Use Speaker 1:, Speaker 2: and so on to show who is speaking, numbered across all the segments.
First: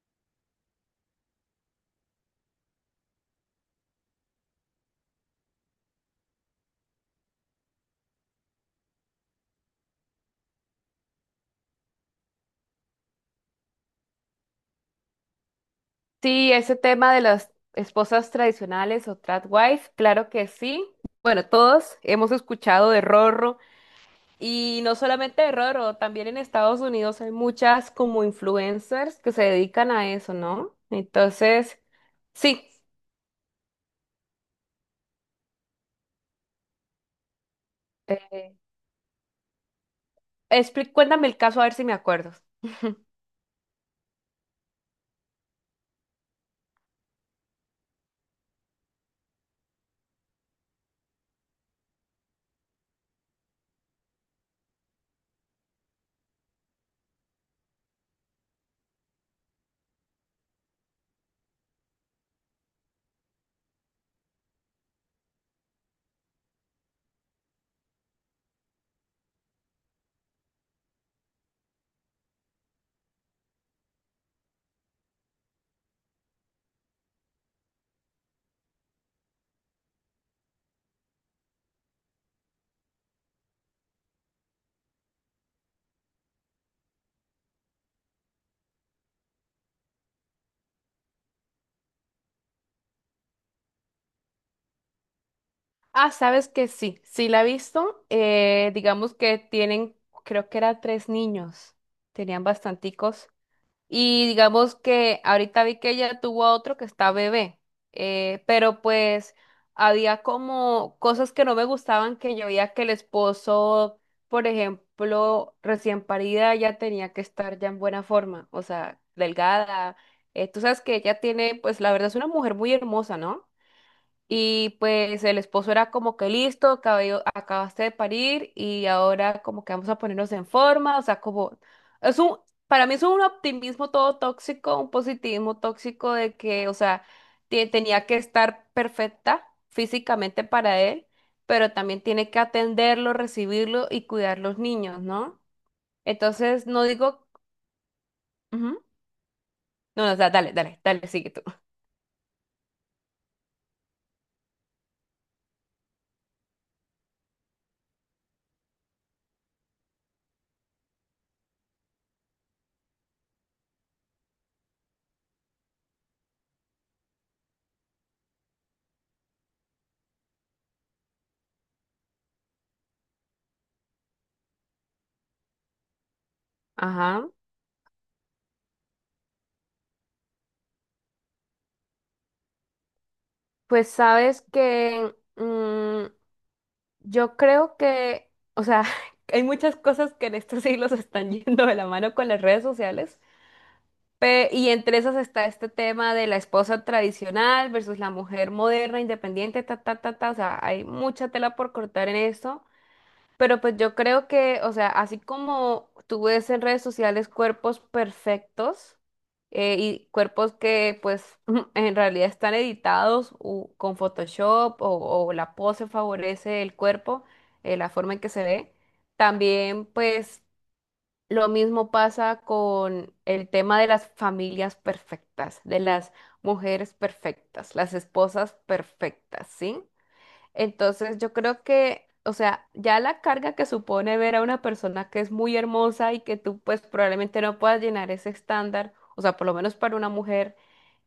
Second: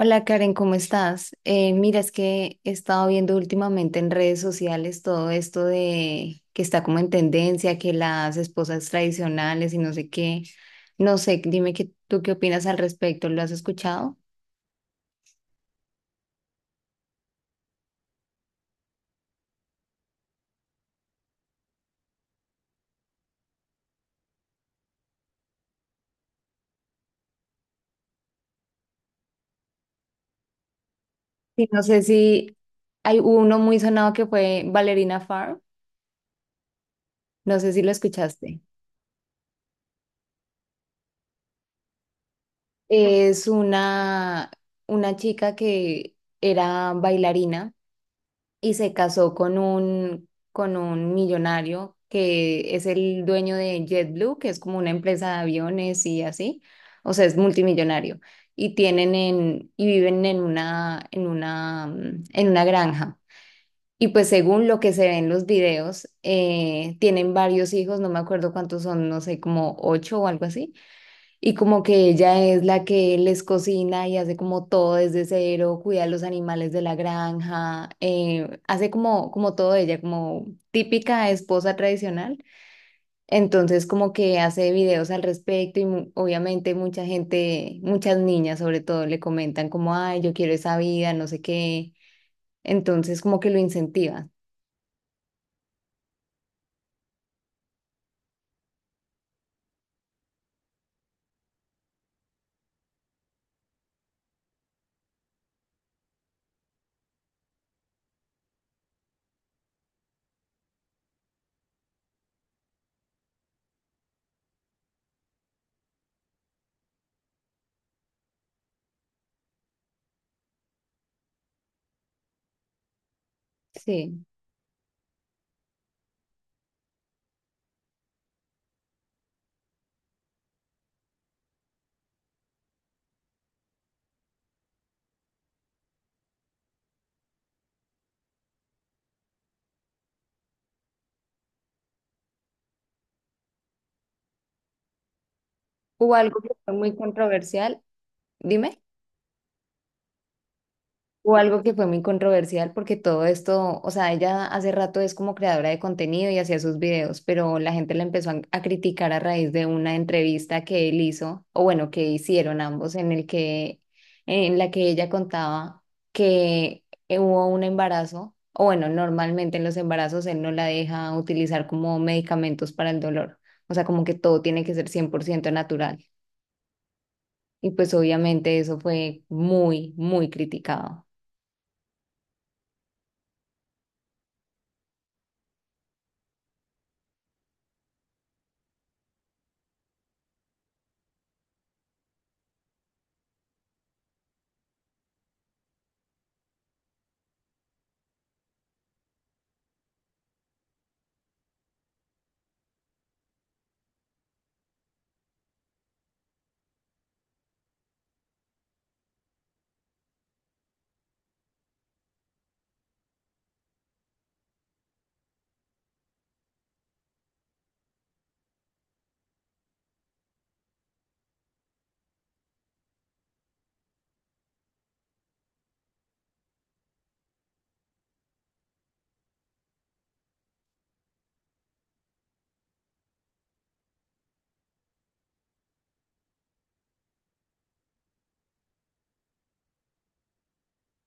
Speaker 1: Hola Karen, ¿cómo estás? Mira, es que he estado viendo últimamente en redes sociales todo esto de que está como en tendencia, que las esposas tradicionales y no sé qué. No sé, dime que, tú qué opinas al respecto, ¿lo has escuchado?
Speaker 2: Sí, ese tema de las esposas tradicionales o tradwives, claro que sí. Bueno, todos hemos escuchado de Rorro y no solamente de Rorro, también en Estados Unidos hay muchas como influencers que se dedican a eso, ¿no?
Speaker 1: Sí,
Speaker 2: Entonces,
Speaker 1: no sé si
Speaker 2: sí.
Speaker 1: hay uno muy sonado que fue Valerina Farr, no sé si lo
Speaker 2: eh,
Speaker 1: escuchaste.
Speaker 2: Cuéntame el caso a ver si me acuerdo.
Speaker 1: Es una chica que era bailarina y se casó con con un millonario que es el dueño de JetBlue, que es como una empresa de aviones y así, o sea, es multimillonario. Y viven en en una granja. Y pues según lo que se ve en los videos, tienen varios hijos, no me acuerdo cuántos son, no sé, como ocho o algo así. Y como que ella es la que les cocina y hace como todo desde cero, cuida a los animales de la granja, hace como, como todo ella, como típica esposa tradicional. Entonces como que hace videos al respecto y obviamente mucha gente, muchas niñas sobre todo le comentan como, ay, yo quiero esa vida, no sé qué. Entonces como que lo incentiva.
Speaker 2: Ah, sabes que sí, sí la he visto. Digamos que tienen, creo que eran tres niños, tenían bastanticos. Y digamos que ahorita vi que ella tuvo a otro que está bebé, pero pues había como cosas que no me gustaban que yo veía que el esposo, por ejemplo, recién parida ya tenía que estar ya en buena forma, o sea, delgada. Tú sabes que ella tiene, pues la verdad es una mujer muy hermosa, ¿no?
Speaker 1: Sí.
Speaker 2: Y pues el esposo era como que listo, acabaste de parir y ahora como que vamos a ponernos en forma, o sea, como es un, para mí es un optimismo todo tóxico, un positivismo tóxico de que, o sea, tenía que estar perfecta físicamente para él, pero también tiene que atenderlo, recibirlo y cuidar los niños, ¿no?
Speaker 1: Hubo algo que
Speaker 2: Entonces,
Speaker 1: fue
Speaker 2: no
Speaker 1: muy
Speaker 2: digo,
Speaker 1: controversial. Dime.
Speaker 2: ujú. No, no, o sea, dale, dale, dale, sigue
Speaker 1: O
Speaker 2: tú.
Speaker 1: algo que fue muy controversial porque todo esto, o sea, ella hace rato es como creadora de contenido y hacía sus videos, pero la gente la empezó a criticar a raíz de una entrevista que él hizo, o bueno, que hicieron ambos, en en la que ella contaba que hubo un embarazo, o bueno, normalmente en los embarazos él no la deja utilizar como medicamentos para el dolor, o sea, como que todo tiene que ser 100% natural.
Speaker 2: Ajá.
Speaker 1: Y pues obviamente eso fue muy criticado.
Speaker 2: Pues sabes que... yo creo que, o sea, hay muchas cosas que en estos siglos están yendo de la mano con las redes sociales, y entre esas está este tema de la esposa tradicional versus la mujer moderna, independiente, ta, ta, ta, ta, o sea, hay mucha tela por cortar en esto. Pero pues yo creo que, o sea, así como tú ves en redes sociales cuerpos perfectos y cuerpos que pues en realidad están editados con Photoshop o la pose favorece el cuerpo, la forma en que se ve, también pues lo mismo pasa con el tema de las familias perfectas, de las mujeres perfectas, las esposas perfectas, ¿sí? Entonces yo creo que, o sea, ya la carga que supone ver a una persona que es muy hermosa y que tú pues probablemente no puedas llenar ese estándar, o sea, por lo menos para una mujer,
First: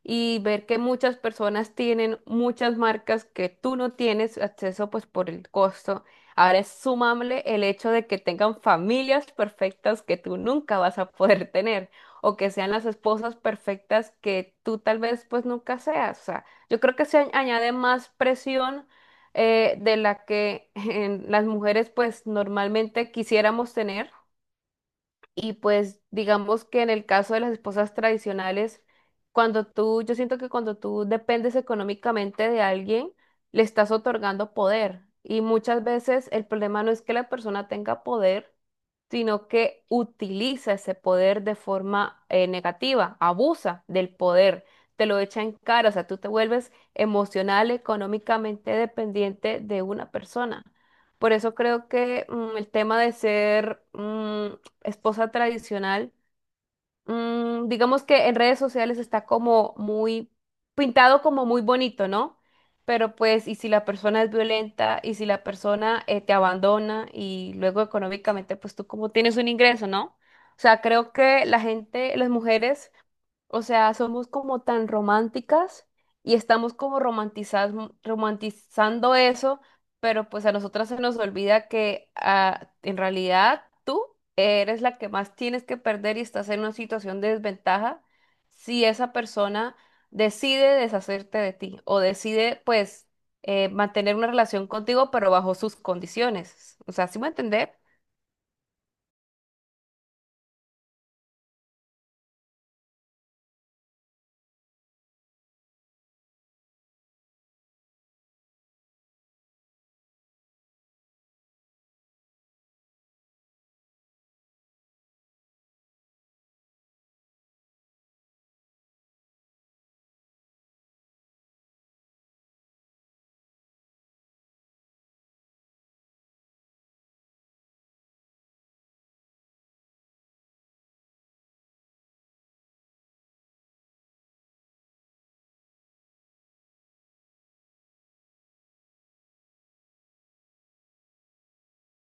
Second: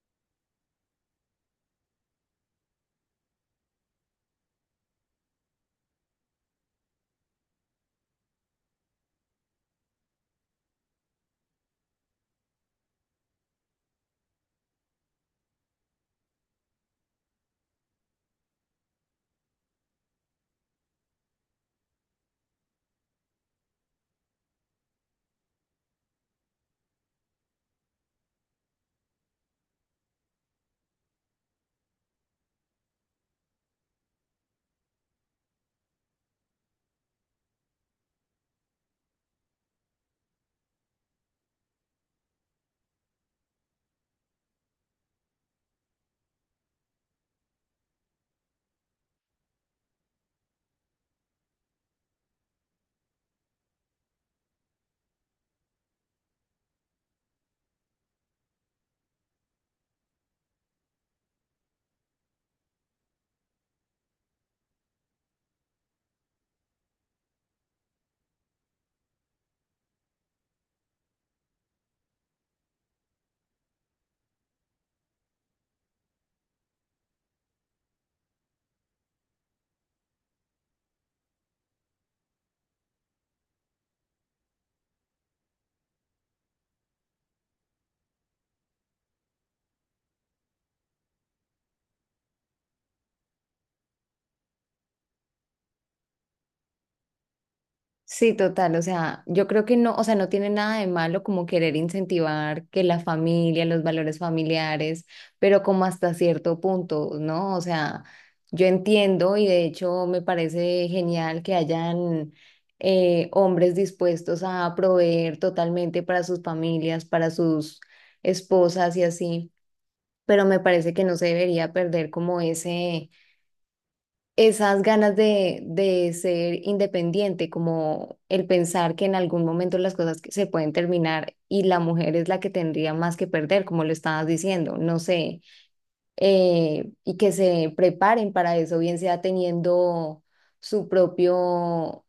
Speaker 2: y ver que muchas personas tienen muchas marcas que tú no tienes acceso pues por el costo. Ahora es sumable el hecho de que tengan familias perfectas que tú nunca vas a poder tener o que sean las esposas perfectas que tú tal vez pues nunca seas. O sea, yo creo que se añade más presión de la que en las mujeres pues normalmente quisiéramos tener y pues digamos que en el caso de las esposas tradicionales, cuando tú, yo siento que cuando tú dependes económicamente de alguien, le estás otorgando poder. Y muchas veces el problema no es que la persona tenga poder, sino que utiliza ese poder de forma negativa, abusa del poder, te lo echa en cara, o sea, tú te vuelves emocional, económicamente dependiente de una persona. Por eso creo que el tema de ser esposa tradicional, digamos que en redes sociales está como muy pintado como muy bonito, ¿no? Pero pues, y si la persona es violenta, y si la persona te abandona, y luego económicamente, pues tú como tienes un ingreso, ¿no? O sea, creo que la gente, las mujeres o sea, somos como tan románticas y estamos como romantizando eso, pero pues a nosotras se nos olvida que ah, en realidad tú eres la que más tienes que perder y estás en una situación de desventaja si esa persona decide deshacerte de ti o decide pues mantener una relación contigo, pero bajo sus condiciones. O sea, ¿sí me entender?
Speaker 1: Sí, total, o sea, yo creo que no, o sea, no tiene nada de malo como querer incentivar que la familia, los valores familiares, pero como hasta cierto punto, ¿no? O sea, yo entiendo y de hecho me parece genial que hayan hombres dispuestos a proveer totalmente para sus familias, para sus esposas y así, pero me parece que no se debería perder como ese esas ganas de ser independiente, como el pensar que en algún momento las cosas se pueden terminar y la mujer es la que tendría más que perder, como lo estabas diciendo, no sé, y que se preparen para eso, bien sea teniendo su propio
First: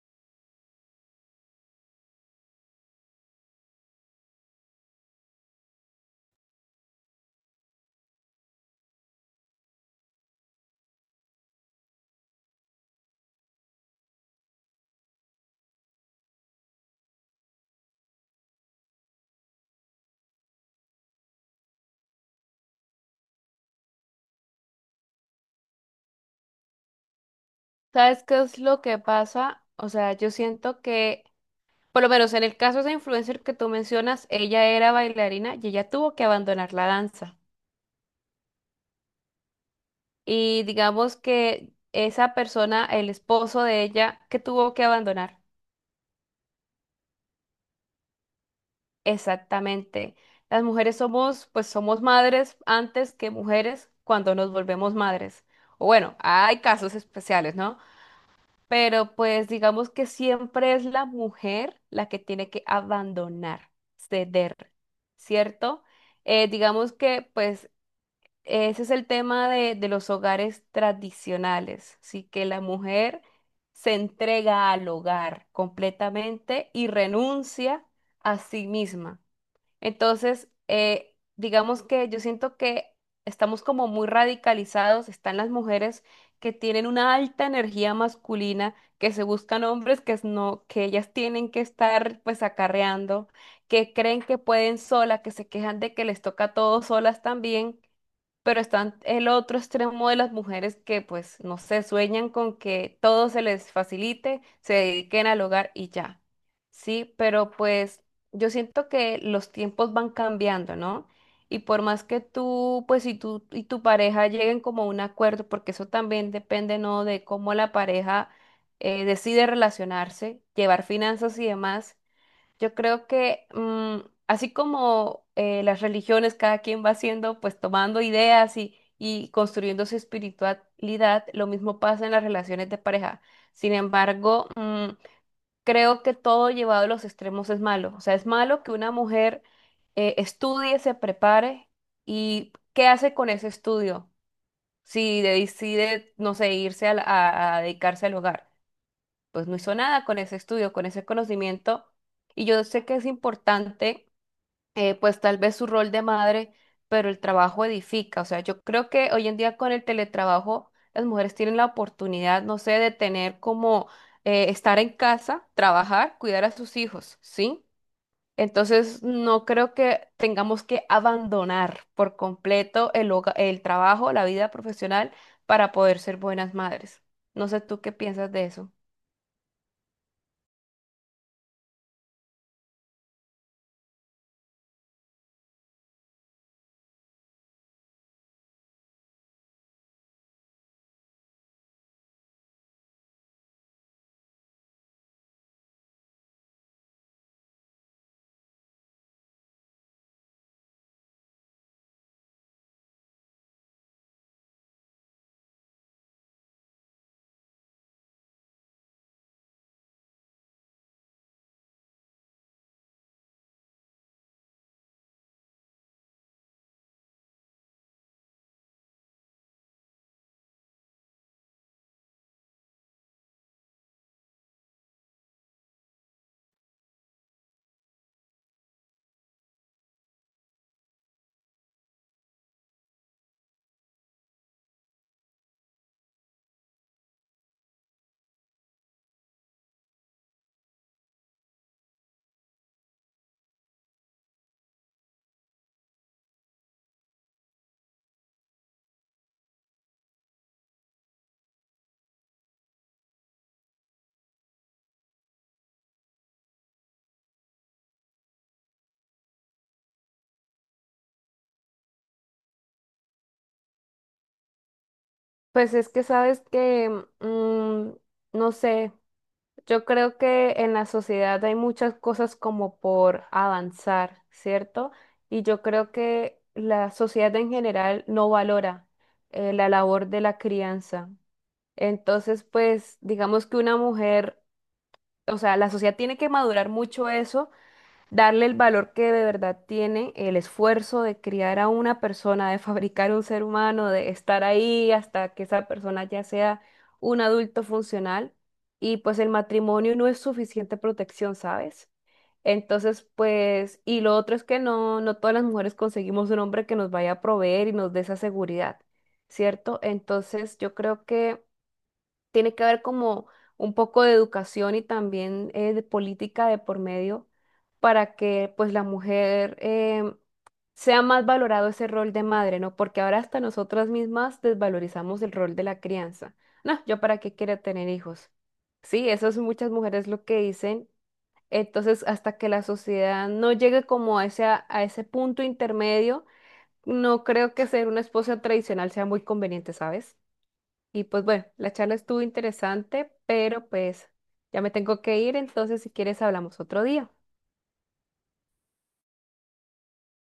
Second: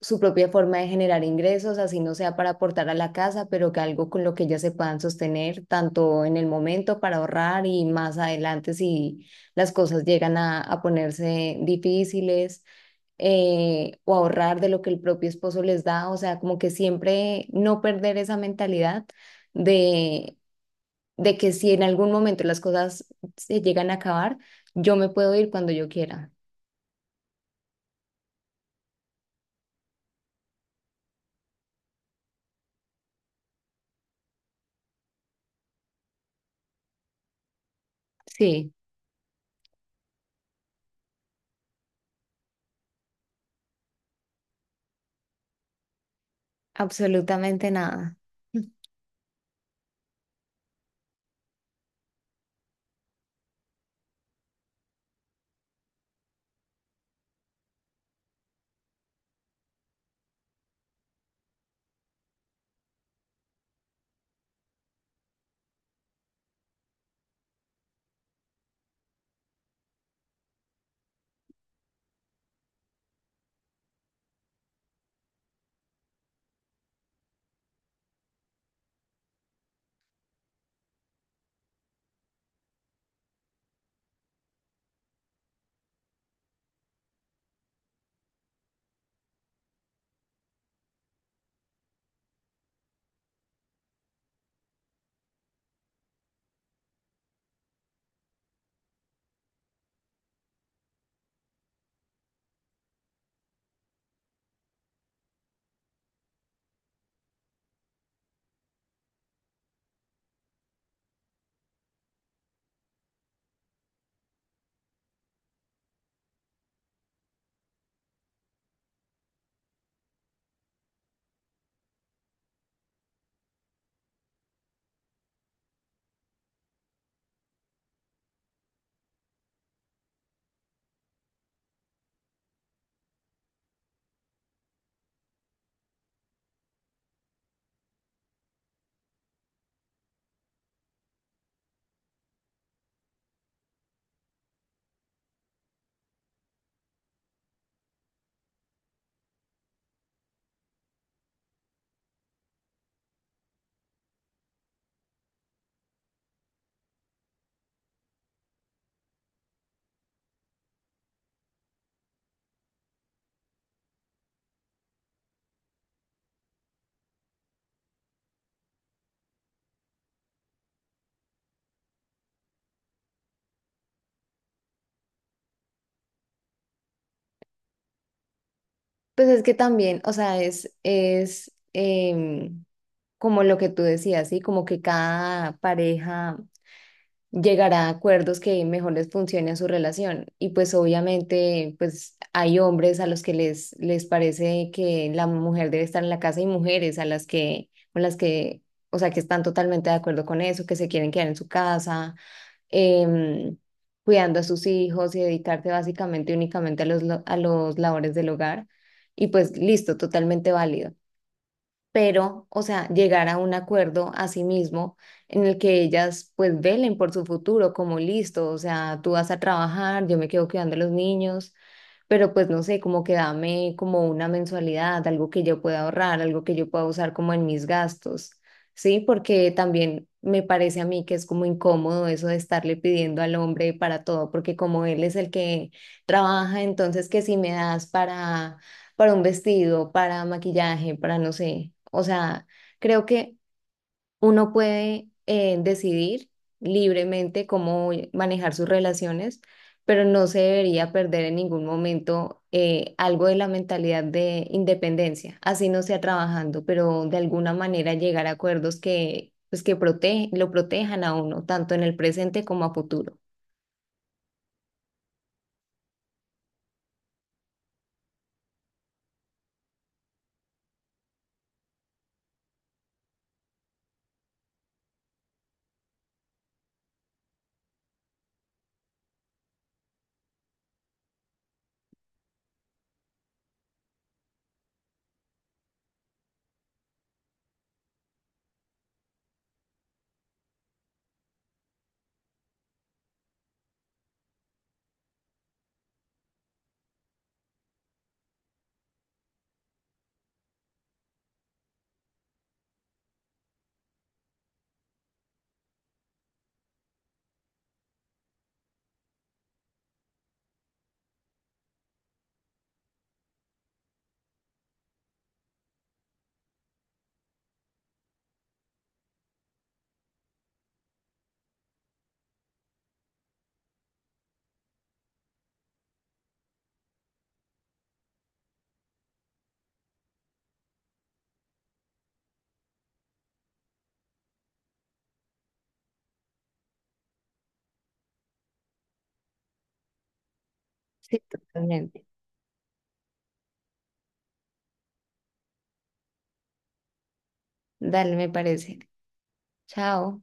Speaker 1: su propia forma de generar ingresos, así no sea para aportar a la casa, pero que algo con lo que ellas se puedan sostener, tanto en el momento para ahorrar y más adelante si las cosas llegan a ponerse difíciles o ahorrar de lo que el propio esposo les da, o sea, como que siempre no perder esa mentalidad de, de que si en algún momento las cosas se llegan a acabar, yo me puedo ir cuando yo quiera.
Speaker 2: ¿Sabes qué es lo que pasa? O sea, yo siento que por lo menos en el caso de esa influencer que tú mencionas, ella era bailarina y ella tuvo que abandonar la danza.
Speaker 1: Sí,
Speaker 2: Y digamos que esa persona, el esposo de ella, que tuvo que abandonar.
Speaker 1: absolutamente nada.
Speaker 2: Exactamente. Las mujeres somos, pues somos madres antes que mujeres cuando nos volvemos madres. O bueno, hay casos especiales, ¿no? Pero pues digamos que siempre es la mujer la que tiene que abandonar, ceder, ¿cierto? Digamos que pues ese es el tema de los hogares tradicionales, sí que la mujer se entrega al hogar completamente y renuncia a sí misma. Entonces, digamos que yo siento que estamos como muy radicalizados, están las mujeres que tienen una alta energía masculina, que se buscan hombres que es no, que ellas tienen que estar pues acarreando, que creen que pueden sola, que se quejan de que les toca todo solas también, pero están el otro extremo de las mujeres que pues no sé, sueñan con que todo se les facilite, se dediquen al hogar y ya. Sí, pero pues yo siento que los tiempos van cambiando, ¿no? Y por más que tú, pues si tú y tu pareja lleguen como a un acuerdo, porque eso también depende, ¿no? De cómo la pareja decide relacionarse, llevar finanzas y demás, yo creo que así como las religiones, cada quien va haciendo, pues tomando ideas y construyendo su espiritualidad, lo mismo pasa en las relaciones de pareja. Sin embargo, creo que todo llevado a los extremos es malo. O sea, es malo que una mujer estudie, se prepare y ¿qué hace con ese estudio? Si decide, no sé, a dedicarse al hogar, pues no hizo nada con ese estudio, con ese conocimiento. Y yo sé que es importante pues tal vez su rol de madre, pero el trabajo edifica. O sea, yo creo que hoy en día con el teletrabajo las mujeres tienen la oportunidad, no sé, de tener como estar en casa, trabajar, cuidar a sus hijos, ¿sí? Entonces, no creo que tengamos que abandonar por completo el trabajo, la vida profesional para poder ser buenas madres. No sé tú qué piensas de eso.
Speaker 1: Pues es que también, o sea, es como lo que tú decías, ¿sí? Como que cada pareja llegará a acuerdos que mejor les funcione a su relación. Y pues obviamente, pues hay hombres a los que les parece que la mujer debe estar en la casa y mujeres a las que, con las que, o sea, que están totalmente de acuerdo con eso, que se quieren quedar en su casa em, cuidando a sus hijos y dedicarse básicamente únicamente a los labores del hogar. Y pues listo, totalmente válido pero, o sea, llegar a un acuerdo a sí mismo en el que ellas pues velen por su futuro, como listo, o sea, tú vas a trabajar, yo me quedo cuidando a los niños, pero pues no sé, como que dame como una mensualidad, algo que yo pueda ahorrar, algo que yo pueda usar como en mis gastos, ¿sí? Porque también me parece a mí que es como incómodo eso de estarle pidiendo al hombre para todo, porque como él es el que trabaja, entonces que si me das para un vestido, para maquillaje, para no sé. O sea, creo que uno puede decidir libremente cómo manejar sus relaciones, pero no se debería perder en ningún momento algo de la mentalidad de independencia, así no sea trabajando, pero de alguna manera llegar a acuerdos que, pues, lo protejan a uno, tanto en el presente como a futuro.
Speaker 2: Pues es que sabes que, mm, no sé. Yo creo que en la sociedad hay muchas cosas como por avanzar, ¿cierto? Y yo creo que la sociedad en general no valora la labor de la crianza. Entonces, pues, digamos que una mujer, o sea, la sociedad tiene que madurar mucho eso, darle el valor que de verdad tiene el esfuerzo de criar a una persona, de fabricar un ser humano, de estar ahí hasta que esa persona ya sea un adulto funcional. Y pues el matrimonio no es suficiente protección, ¿sabes? Entonces, pues, y lo otro es que no, no todas las mujeres conseguimos un hombre que nos vaya a proveer y nos dé esa seguridad, ¿cierto? Entonces, yo creo que tiene que haber como un poco de educación y también de política de por medio para que pues la mujer sea más valorado ese rol de madre, ¿no? Porque ahora hasta nosotras mismas desvalorizamos el rol de la crianza. No, yo para qué quiero tener hijos. Sí, eso es muchas mujeres lo que dicen. Entonces, hasta que la sociedad no llegue como a ese punto intermedio, no creo que ser una esposa tradicional sea muy conveniente, ¿sabes? Y
Speaker 1: Sí,
Speaker 2: pues bueno, la charla
Speaker 1: totalmente.
Speaker 2: estuvo interesante, pero pues ya me tengo que ir, entonces si quieres hablamos otro día.
Speaker 1: Dale, me parece. Chao.